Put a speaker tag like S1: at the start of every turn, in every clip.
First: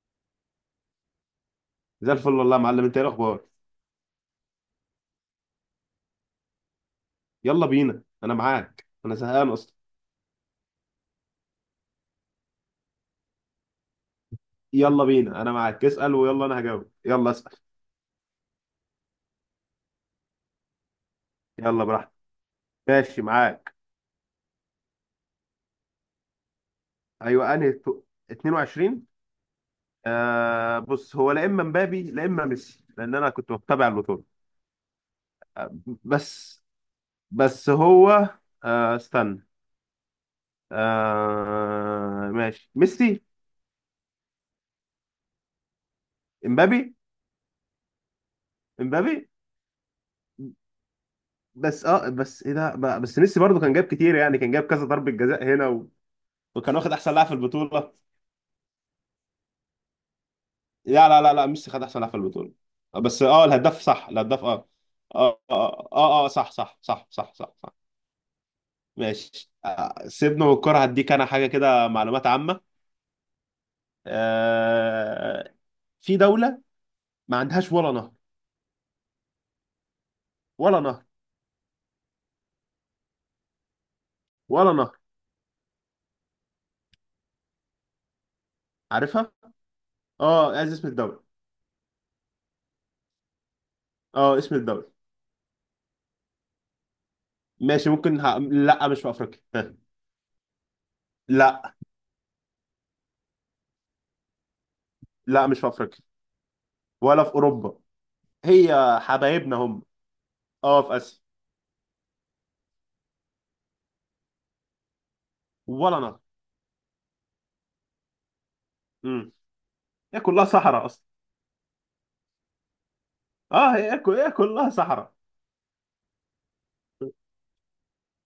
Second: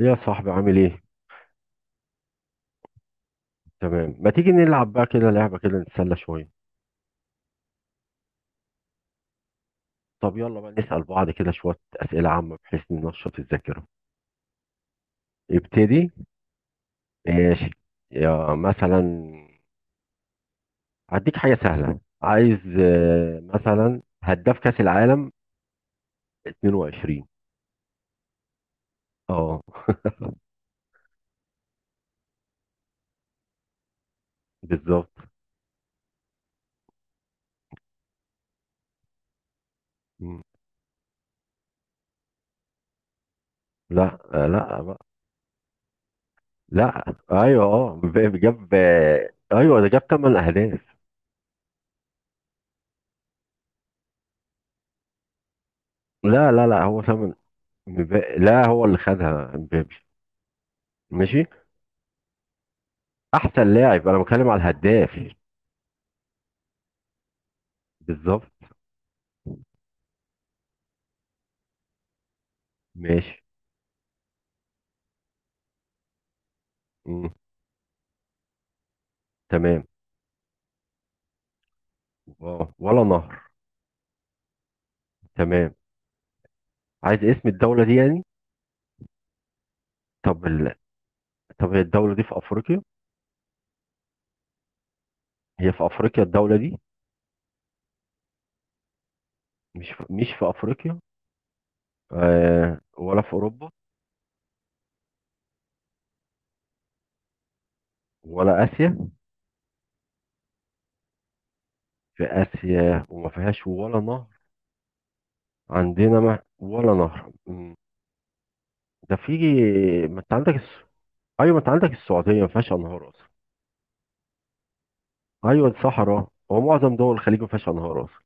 S1: يا صاحبي، عامل ايه؟
S2: زي الفل والله يا معلم. انت ايه الاخبار؟
S1: تمام. ما تيجي نلعب بقى كده لعبة كده، نتسلى شوية؟
S2: يلا بينا، انا معاك، انا زهقان اصلا.
S1: طب يلا بقى نسأل بعض كده شوية أسئلة عامة، بحيث ننشط الذاكرة.
S2: يلا بينا، انا معاك،
S1: ابتدي.
S2: اسال، ويلا انا هجاوب، يلا اسال.
S1: ماشي. يا مثلا هديك حاجة
S2: يلا
S1: سهلة،
S2: براحتك.
S1: عايز
S2: ماشي معاك.
S1: مثلا هداف كأس العالم 22.
S2: ايوه، انهي 22.
S1: اه،
S2: آه، بص هو لا اما مبابي لا اما ميسي، لان انا كنت بتابع البطوله.
S1: بالظبط.
S2: آه. بس. بس هو. آه، استنى.
S1: مم.
S2: آه ماشي، ميسي.
S1: لا، لا بقى.
S2: امبابي.
S1: لا، ايوه، اه، مبابي جاب،
S2: امبابي.
S1: ايوه ده جاب 8 اهداف.
S2: بس بس بس ميسي برضه كان جاب كتير يعني، كان جاب كذا ضربه جزاء هنا و...
S1: لا لا
S2: وكان
S1: لا،
S2: واخد
S1: هو
S2: احسن لاعب في
S1: 8.
S2: البطوله.
S1: لا، هو اللي خدها مبابي.
S2: لا، لا، لا،
S1: ماشي.
S2: لا، ميسي خد احسن لاعب في البطوله. آه، بس
S1: احسن
S2: الهداف
S1: لاعب،
S2: صح،
S1: انا
S2: الهداف
S1: بتكلم على
S2: اه
S1: الهداف يعني.
S2: اه، اه، آه، صح صح صح صح صح صح.
S1: بالظبط.
S2: ماشي. سيبنا من الكوره، هديك انا حاجه كده معلومات عامه.
S1: ماشي.
S2: آه. في دوله
S1: مم.
S2: ما عندهاش ولا نهر.
S1: تمام.
S2: ولا نهر.
S1: واو. ولا نهر.
S2: ولا نهر.
S1: تمام. عايز اسم الدولة دي يعني.
S2: عارفها.
S1: طب
S2: اه، عايز
S1: ال...
S2: اسم الدوله.
S1: طب هي الدولة دي في افريقيا؟
S2: اه، اسم الدوله.
S1: هي في افريقيا الدولة دي؟
S2: ماشي، ممكن لا مش في افريقيا، ها.
S1: مش في افريقيا.
S2: لا.
S1: ولا في اوروبا؟
S2: لا، مش في افريقيا، ولا في اوروبا.
S1: ولا
S2: هي
S1: اسيا؟
S2: حبايبنا هم. اه، في اسيا.
S1: في اسيا وما فيهاش ولا نهر؟
S2: ولا نهر.
S1: عندنا ما... ولا نهر. مم. ده في...
S2: امم هي
S1: ما انت
S2: كلها
S1: عندك
S2: صحراء اصلا.
S1: ايوه، ما انت عندك السعودية ما فيهاش انهار اصلا.
S2: اه، هي كلها صحراء.
S1: ايوه الصحراء، هو معظم دول الخليج ما فيهاش انهار اصلا.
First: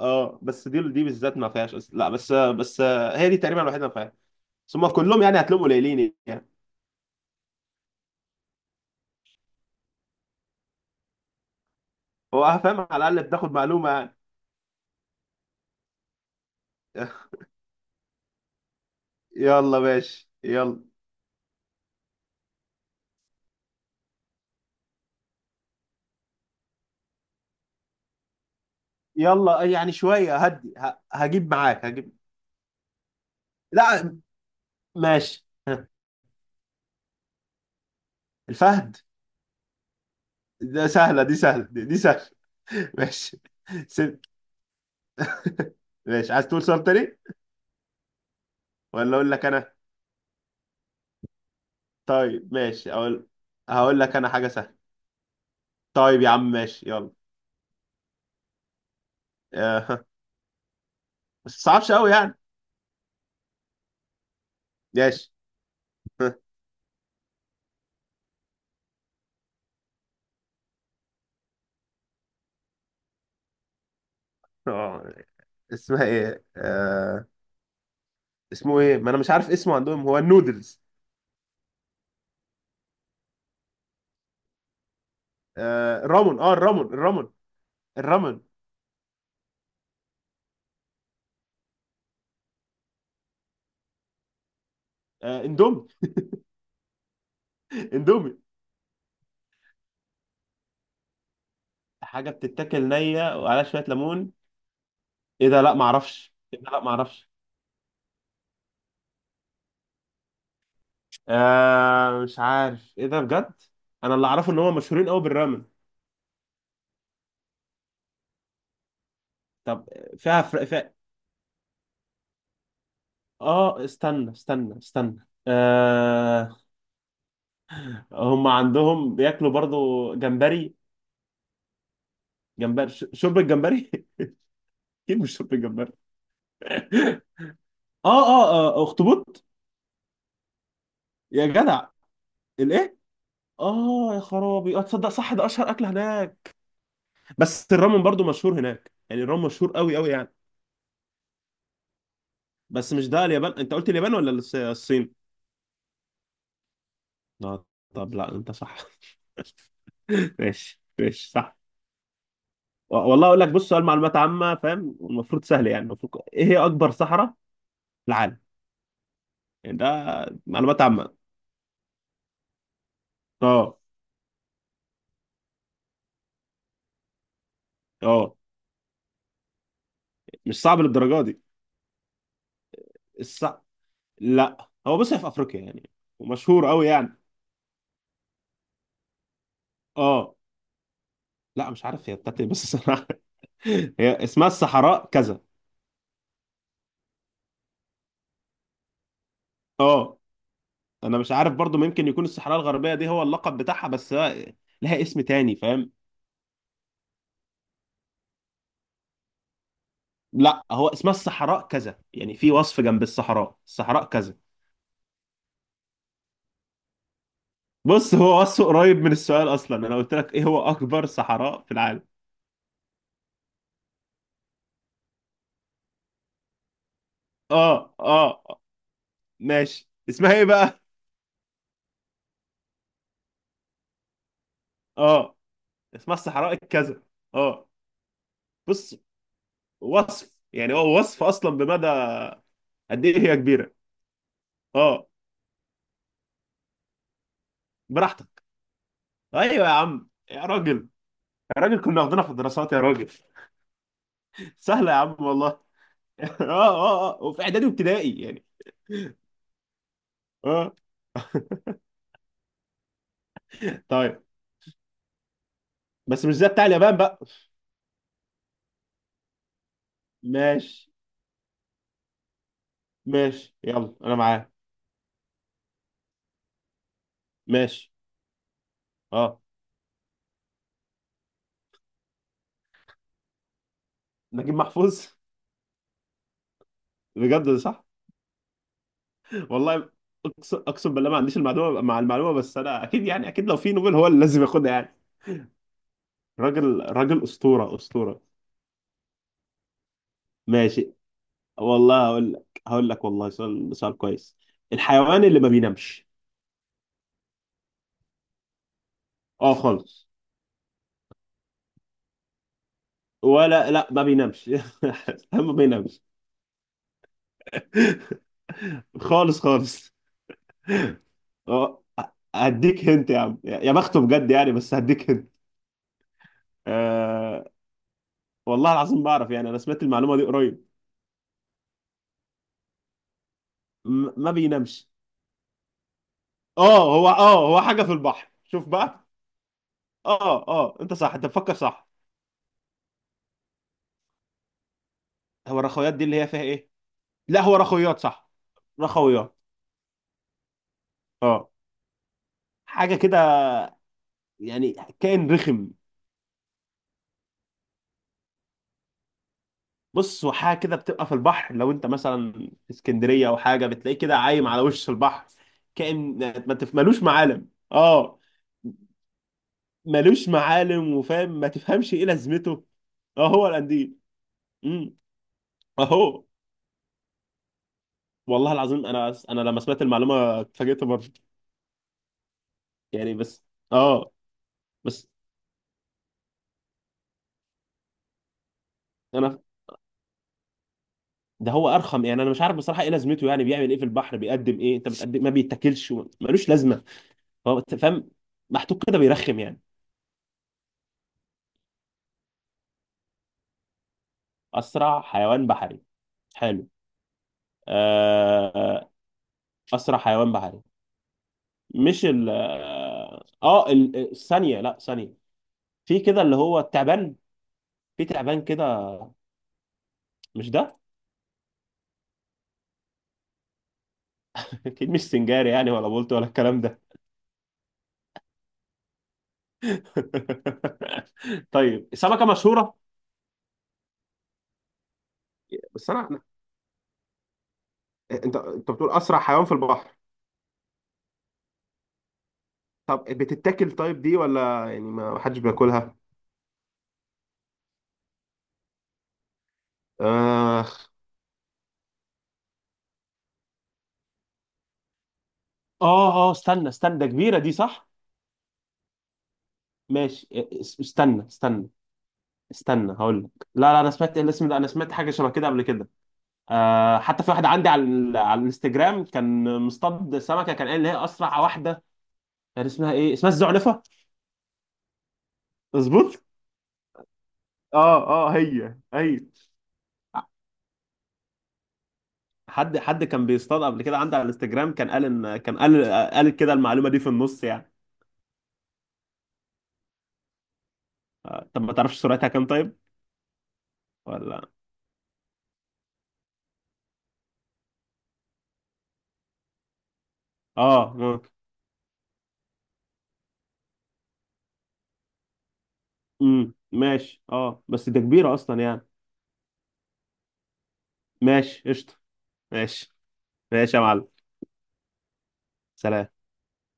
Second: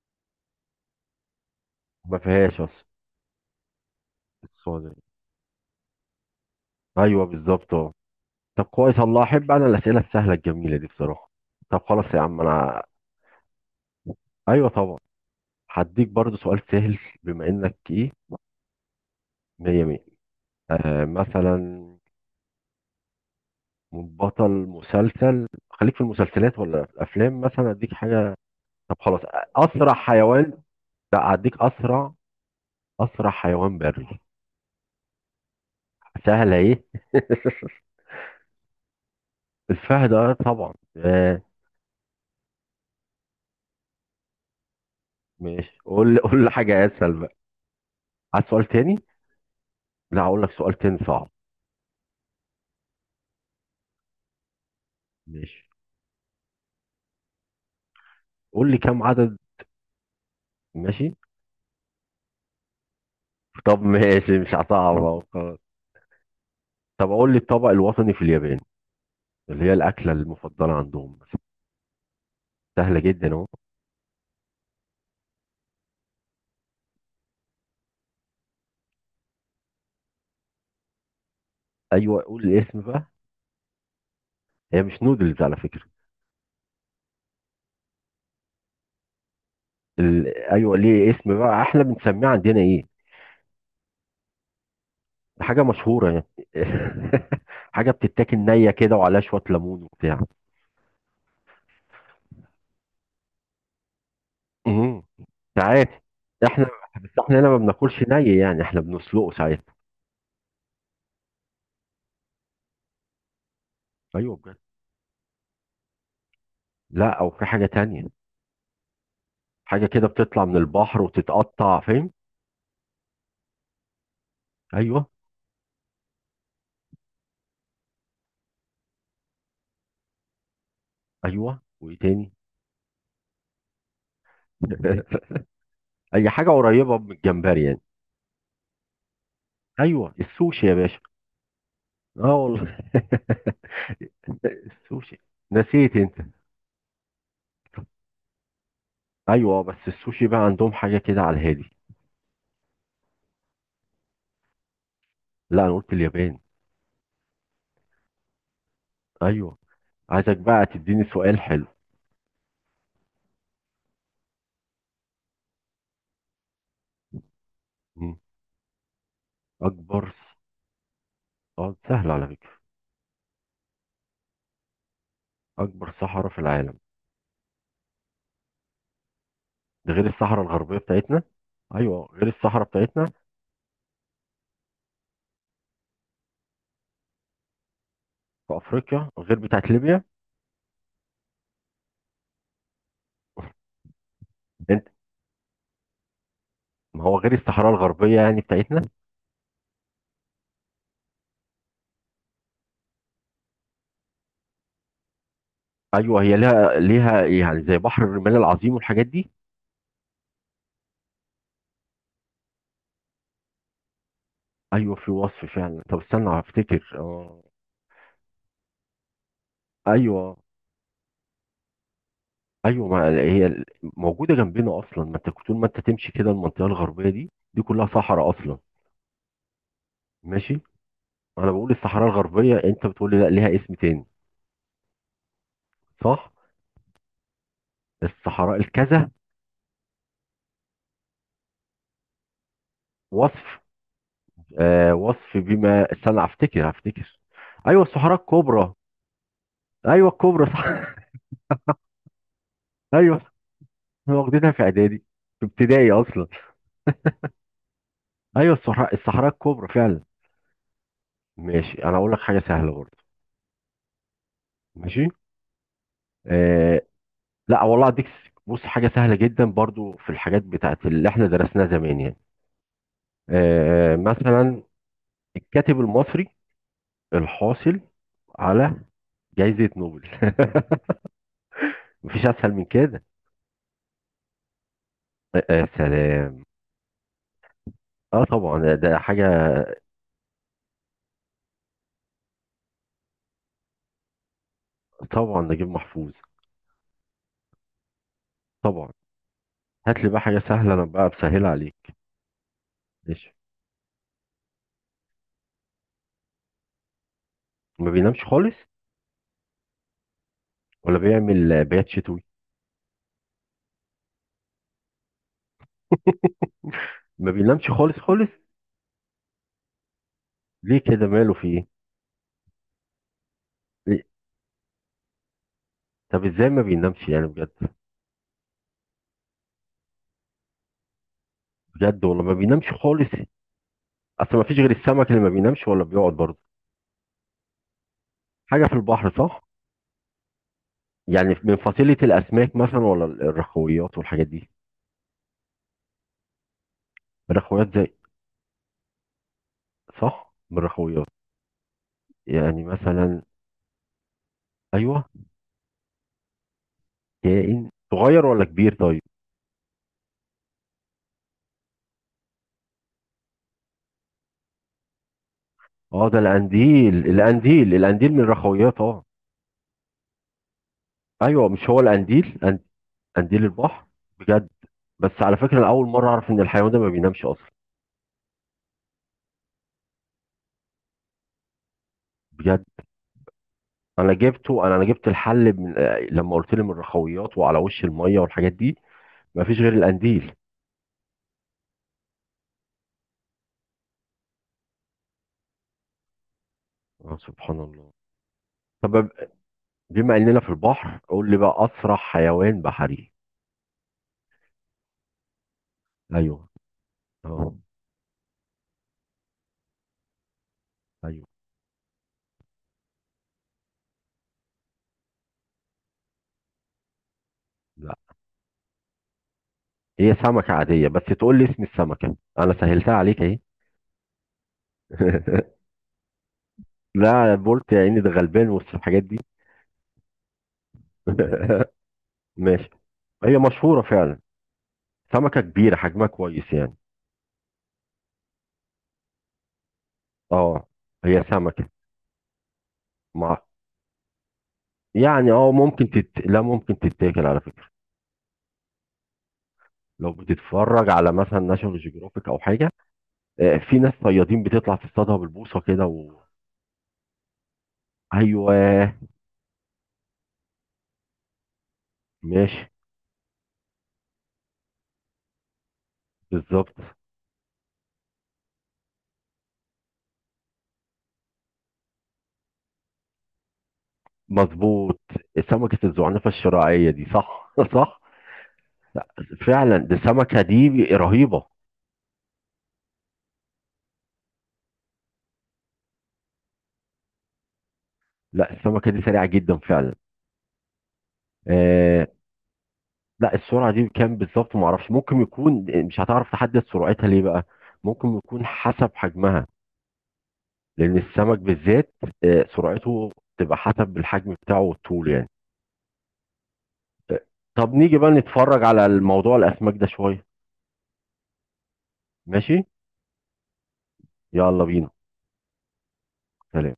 S2: اه، بس دي بالذات ما فيهاش لا،
S1: ما
S2: بس
S1: فيهاش
S2: بس
S1: اصلا.
S2: هي دي تقريبا الوحيده اللي ما فيهاش. ثم
S1: السعودية.
S2: كلهم يعني هتلاقيهم قليلين يعني.
S1: ايوه بالظبط، اه. طب كويس، الله احب انا الاسئله السهله الجميله دي بصراحه. طب خلاص يا عم،
S2: هو
S1: انا...
S2: فاهم، على الاقل بتاخد معلومه يعني.
S1: ايوه طبعا. هديك برضو سؤال سهل، بما انك ايه.
S2: يلا
S1: مية مية.
S2: ماشي، يلا.
S1: مثلا بطل مسلسل، خليك في المسلسلات ولا في الافلام، مثلا اديك حاجه. طب خلاص.
S2: يلا يعني
S1: اسرع
S2: شويه
S1: حيوان.
S2: هدي،
S1: لا
S2: هجيب
S1: هديك
S2: معاك،
S1: اسرع،
S2: هجيب.
S1: اسرع حيوان
S2: لا.
S1: بري.
S2: ماشي. ها،
S1: سهله ايه.
S2: الفهد.
S1: الفهد، اه طبعا،
S2: ده سهله، دي
S1: آه.
S2: سهله سهله. ماشي. ست.
S1: ماشي. قول لي
S2: ماشي،
S1: قول
S2: عايز
S1: لي
S2: تقول سؤال
S1: حاجه اسهل
S2: تاني؟
S1: بقى. عايز سؤال تاني.
S2: ولا اقول لك انا؟
S1: لا، هقول لك سؤال تاني صعب.
S2: طيب ماشي، اقول. هقول لك انا حاجه سهله.
S1: ماشي.
S2: طيب يا عم، ماشي يلا.
S1: قول لي كم عدد. ماشي.
S2: بس صعبش قوي يعني.
S1: طب ماشي، مش هصعب اهو
S2: ماشي.
S1: خلاص. طب اقول لي الطبق الوطني في اليابان، اللي هي الاكله المفضله عندهم مثلا. سهله جدا اهو.
S2: آه، اسمها ايه. اسمه ايه؟ ما انا مش عارف اسمه عندهم، هو النودلز.
S1: ايوه قول الاسم بقى. هي مش نودلز على فكره.
S2: آه، الرامون، اه، الرامون الرامون. الرامون.
S1: ايوه، ليه اسم بقى، احنا بنسميه عندنا ايه.
S2: آه،
S1: حاجه
S2: اندومي.
S1: مشهوره يعني. حاجه
S2: اندومي.
S1: بتتاكل نيه كده وعليها شويه ليمون وبتاع.
S2: حاجه بتتاكل نيه وعليها شويه ليمون.
S1: امم
S2: ايه ده؟ لا ما
S1: ساعات
S2: اعرفش، ايه
S1: احنا،
S2: ده؟ لا ما
S1: بس
S2: اعرفش.
S1: احنا هنا ما بناكلش ني، يعني احنا بنسلقه ساعات.
S2: آه، مش عارف ايه ده بجد. انا اللي
S1: ايوه
S2: اعرفه
S1: بجد.
S2: ان هم مشهورين قوي بالرامن.
S1: لا، او في حاجه تانية. حاجه
S2: طب
S1: كده بتطلع من
S2: فيها.
S1: البحر وتتقطع، فاهم.
S2: اه، استنى استنى
S1: ايوه.
S2: استنى، آه. هم عندهم بياكلوا برضو جمبري.
S1: ايوه، وايه تاني؟
S2: جمبري، شوربة جمبري. اكيد مش شط الجمبري.
S1: اي حاجه قريبه من الجمبري يعني.
S2: اه، اه. آه، اخطبوط.
S1: ايوه السوشي يا باشا.
S2: يا جدع.
S1: اه والله.
S2: الايه؟ اه يا خرابي، اه تصدق
S1: السوشي.
S2: صح ده اشهر اكل
S1: نسيت انت.
S2: هناك. بس الرامن برضو مشهور هناك يعني، الرامن
S1: ايوه،
S2: مشهور
S1: بس
S2: قوي قوي
S1: السوشي
S2: يعني.
S1: بقى عندهم حاجه كده على الهادي.
S2: بس مش ده اليابان؟ انت قلت اليابان ولا الصين؟
S1: لا، انا قلت اليابان.
S2: اه. طب لا، انت صح.
S1: ايوه. عايزك بقى
S2: ماشي
S1: تديني
S2: ماشي
S1: سؤال
S2: صح.
S1: حلو.
S2: والله اقول لك، بص، سؤال معلومات عامه، فاهم؟ المفروض سهل يعني، المفروض، ايه هي اكبر صحراء في
S1: مم.
S2: العالم؟ يعني ده
S1: اكبر.
S2: معلومات عامه.
S1: اه، سهل على فكره.
S2: اه.
S1: اكبر صحراء في العالم،
S2: اه.
S1: ده غير الصحراء
S2: مش
S1: الغربيه
S2: صعب
S1: بتاعتنا.
S2: للدرجه دي.
S1: ايوه غير الصحراء بتاعتنا،
S2: الص... لا، هو بص، هي في افريقيا يعني. ومشهور قوي يعني.
S1: في افريقيا غير بتاعت ليبيا.
S2: اه. لا مش عارف هي بتاعت ايه، بس انا هي اسمها
S1: انت...
S2: الصحراء كذا.
S1: ما هو غير الصحراء الغربيه يعني بتاعتنا.
S2: اه، انا مش عارف برضو، ممكن يكون الصحراء الغربيه دي هو اللقب بتاعها، بس لها اسم تاني، فاهم؟
S1: ايوه، هي ليها يعني زي بحر الرمال العظيم والحاجات دي.
S2: لا، هو اسمها الصحراء كذا يعني، في وصف جنب الصحراء كذا.
S1: ايوه في وصف فعلا، طب استنى هفتكر، اه.
S2: بص، هو وصفه قريب من السؤال اصلا. انا قلت لك
S1: ايوه.
S2: ايه هو اكبر صحراء في العالم؟
S1: ايوه، ما هي موجوده جنبنا اصلا، ما انت طول ما انت تمشي كده المنطقه الغربيه دي كلها
S2: اه،
S1: صحراء اصلا.
S2: اه. ماشي، اسمها ايه
S1: ماشي.
S2: بقى؟
S1: انا بقول الصحراء الغربيه، انت بتقول لي لا، ليها اسم تاني.
S2: اه، اسمها
S1: صح.
S2: الصحراء الكذا. اه.
S1: الصحراء
S2: بص،
S1: الكذا.
S2: وصف يعني، هو وصف اصلا بمدى قد ايه هي
S1: وصف.
S2: كبيره. اه.
S1: وصف بما استنى هفتكر هفتكر. ايوه الصحراء
S2: براحتك.
S1: الكبرى.
S2: ايوه يا
S1: ايوه
S2: عم، يا
S1: الكبرى، صح.
S2: راجل. يا راجل كنا واخدينها في الدراسات يا راجل.
S1: ايوه احنا واخدينها في
S2: سهله يا
S1: اعدادي،
S2: عم
S1: في
S2: والله.
S1: ابتدائي اصلا.
S2: اه، اه، اه، وفي اعدادي وابتدائي يعني.
S1: ايوه الصحراء الكبرى فعلا.
S2: اه.
S1: ماشي، انا اقول لك حاجه سهله برضه.
S2: طيب.
S1: ماشي.
S2: بس مش زي بتاع
S1: آه
S2: اليابان بقى.
S1: لا والله اديك بص حاجه سهله جدا برضه، في الحاجات بتاعت
S2: ماشي
S1: اللي احنا درسناها زمان يعني.
S2: ماشي، يلا انا معاه.
S1: مثلا الكاتب المصري الحاصل
S2: ماشي.
S1: على
S2: اه.
S1: جائزه نوبل. مفيش اسهل من كده.
S2: نجيب محفوظ.
S1: آه آه، سلام.
S2: بجد ده صح؟
S1: اه طبعا، ده حاجه.
S2: والله اقسم، اقسم بالله ما عنديش المعلومه مع المعلومه، بس انا اكيد يعني، اكيد لو في نوبل هو اللي لازم ياخدها يعني.
S1: طبعا، نجيب محفوظ.
S2: راجل راجل، اسطوره اسطوره.
S1: طبعا. هات لي بقى حاجه سهله، انا
S2: ماشي
S1: بقى بسهلها عليك.
S2: والله، هقول لك والله،
S1: ماشي.
S2: سؤال كويس. الحيوان اللي ما بينامش.
S1: ما بينامش خالص،
S2: اه خالص.
S1: ولا بيعمل بيات شتوي.
S2: ولا لا، ما بينامش. ما بينامش
S1: ما بينامش خالص خالص.
S2: خالص خالص.
S1: ليه كده، ماله في ايه؟
S2: اه، هديك هنت يا عم يا بخته
S1: إيه؟
S2: بجد يعني، بس هديك هنت.
S1: طب ازاي ما بينامش يعني
S2: آه
S1: بجد.
S2: والله العظيم بعرف يعني، انا سمعت المعلومه دي قريب.
S1: بجد والله، ما بينامش خالص.
S2: ما
S1: اصل ما فيش غير
S2: بينامش.
S1: السمك اللي ما بينامش ولا بيقعد برضه.
S2: اه، هو حاجه في البحر،
S1: حاجه
S2: شوف
S1: في
S2: بقى.
S1: البحر، صح.
S2: اه، اه، انت صح، انت
S1: يعني
S2: بتفكر
S1: من
S2: صح.
S1: فصيله الاسماك مثلا، ولا الرخويات والحاجات دي.
S2: هو الرخويات دي اللي هي فيها ايه؟ لا، هو
S1: الرخويات زي...
S2: رخويات صح. رخويات.
S1: صح، من الرخويات.
S2: اه.
S1: يعني
S2: حاجه كده
S1: مثلا.
S2: يعني.
S1: ايوه.
S2: كائن رخم.
S1: كائن صغير ولا كبير طيب.
S2: بص، هو حاجه كده بتبقى في البحر، لو انت مثلا في اسكندريه او حاجه بتلاقيه كده عايم على وش البحر.
S1: اه، ده
S2: كائن ما تف- ملوش
S1: القنديل،
S2: معالم
S1: القنديل القنديل من
S2: اه
S1: الرخويات، اه.
S2: ملوش معالم، وفاهم،
S1: ايوه،
S2: ما
S1: مش هو
S2: تفهمش ايه
S1: القنديل،
S2: لازمته. اه،
S1: قنديل
S2: هو
S1: البحر.
S2: القنديل.
S1: بجد.
S2: امم.
S1: بس على فكره انا اول مره
S2: اهو.
S1: اعرف ان الحيوان ده ما بينامش اصلا.
S2: والله العظيم، انا لما سمعت المعلومه اتفاجئت برضه.
S1: بجد.
S2: يعني بس.
S1: انا
S2: اه.
S1: جبته، انا
S2: بس
S1: جبت الحل من لما قلت لي من الرخويات وعلى وش الميه والحاجات دي.
S2: انا
S1: ما فيش غير القنديل.
S2: ده هو ارخم يعني، انا مش عارف بصراحه ايه لازمته، يعني بيعمل ايه في البحر، بيقدم ايه، انت بتقدم إيه؟ ما بيتاكلش، ملوش لازمه.
S1: آه
S2: هو
S1: سبحان
S2: أنت
S1: الله.
S2: فاهم، محطوط كده
S1: طب
S2: بيرخم يعني.
S1: بما اننا في البحر، قول لي بقى اسرع حيوان بحري.
S2: أسرع حيوان بحري.
S1: ايوه.
S2: حلو.
S1: اه.
S2: آه، أسرع حيوان بحري.
S1: ايوه.
S2: مش ال آه آه، ال- الثانية، لا ثانية في كده اللي هو التعبان.
S1: لا،
S2: في تعبان كده.
S1: هي
S2: مش
S1: سمكه
S2: ده.
S1: عاديه، بس تقول لي اسم السمكه، انا سهلتها عليك اهي.
S2: أكيد مش سنجاري يعني، ولا بولت ولا الكلام ده.
S1: لا بولت يا عيني، ده غلبان وسط الحاجات دي.
S2: طيب، سمكة
S1: ماشي.
S2: مشهورة.
S1: هي مشهوره فعلا، سمكه كبيره
S2: بس
S1: حجمها كويس يعني.
S2: انت بتقول اسرع حيوان في البحر.
S1: اه، هي سمكه.
S2: طب
S1: مع...
S2: بتتاكل طيب دي ولا يعني ما
S1: يعني
S2: حدش
S1: اه ممكن
S2: بياكلها؟
S1: لا، ممكن تتاكل على فكره. لو
S2: آه،
S1: بتتفرج على مثلا ناشونال جيوغرافيك او حاجه، في ناس صيادين بتطلع تصطادها بالبوصه كده و...
S2: آه، آه، استنى استنى، ده كبيرة دي صح؟
S1: ايوه.
S2: ماشي إيه، استنى استنى.
S1: ماشي.
S2: استنى هقول لك، لا لا، انا سمعت، إيه الاسم ده؟ انا سمعت حاجه شبه كده قبل كده.
S1: بالظبط.
S2: آه حتى في واحده عندي على على الانستجرام كان مصطاد سمكه كان قال ان هي اسرع واحده. كان اسمها ايه، اسمها الزعنفه.
S1: مظبوط. سمكه
S2: مظبوط.
S1: الزعنفه الشراعيه دي، صح. صح.
S2: اه، اه، هي هي.
S1: فعلا، دي السمكه دي رهيبه.
S2: حد كان بيصطاد قبل كده عندي على الانستجرام، كان قال ان كان قال. قال كده المعلومه دي في النص يعني.
S1: لا، السمكه دي سريعه جدا فعلا.
S2: آه، طب ما تعرفش
S1: آه
S2: سرعتها كام طيب؟
S1: لا، السرعه دي كام
S2: ولا.
S1: بالظبط ما اعرفش. ممكن يكون مش هتعرف تحدد سرعتها، ليه بقى. ممكن يكون حسب حجمها،
S2: اه،
S1: لان
S2: ممكن.
S1: السمك بالذات سرعته تبقى حسب الحجم بتاعه والطول يعني.
S2: ماشي، اه
S1: طب
S2: بس
S1: نيجي
S2: ده
S1: بقى
S2: كبيره اصلا
S1: نتفرج على
S2: يعني.
S1: الموضوع الاسماك ده شويه.
S2: ماشي قشطه.
S1: ماشي
S2: ماشي. ماشي يا معلم.
S1: يلا بينا.
S2: سلام.
S1: سلام.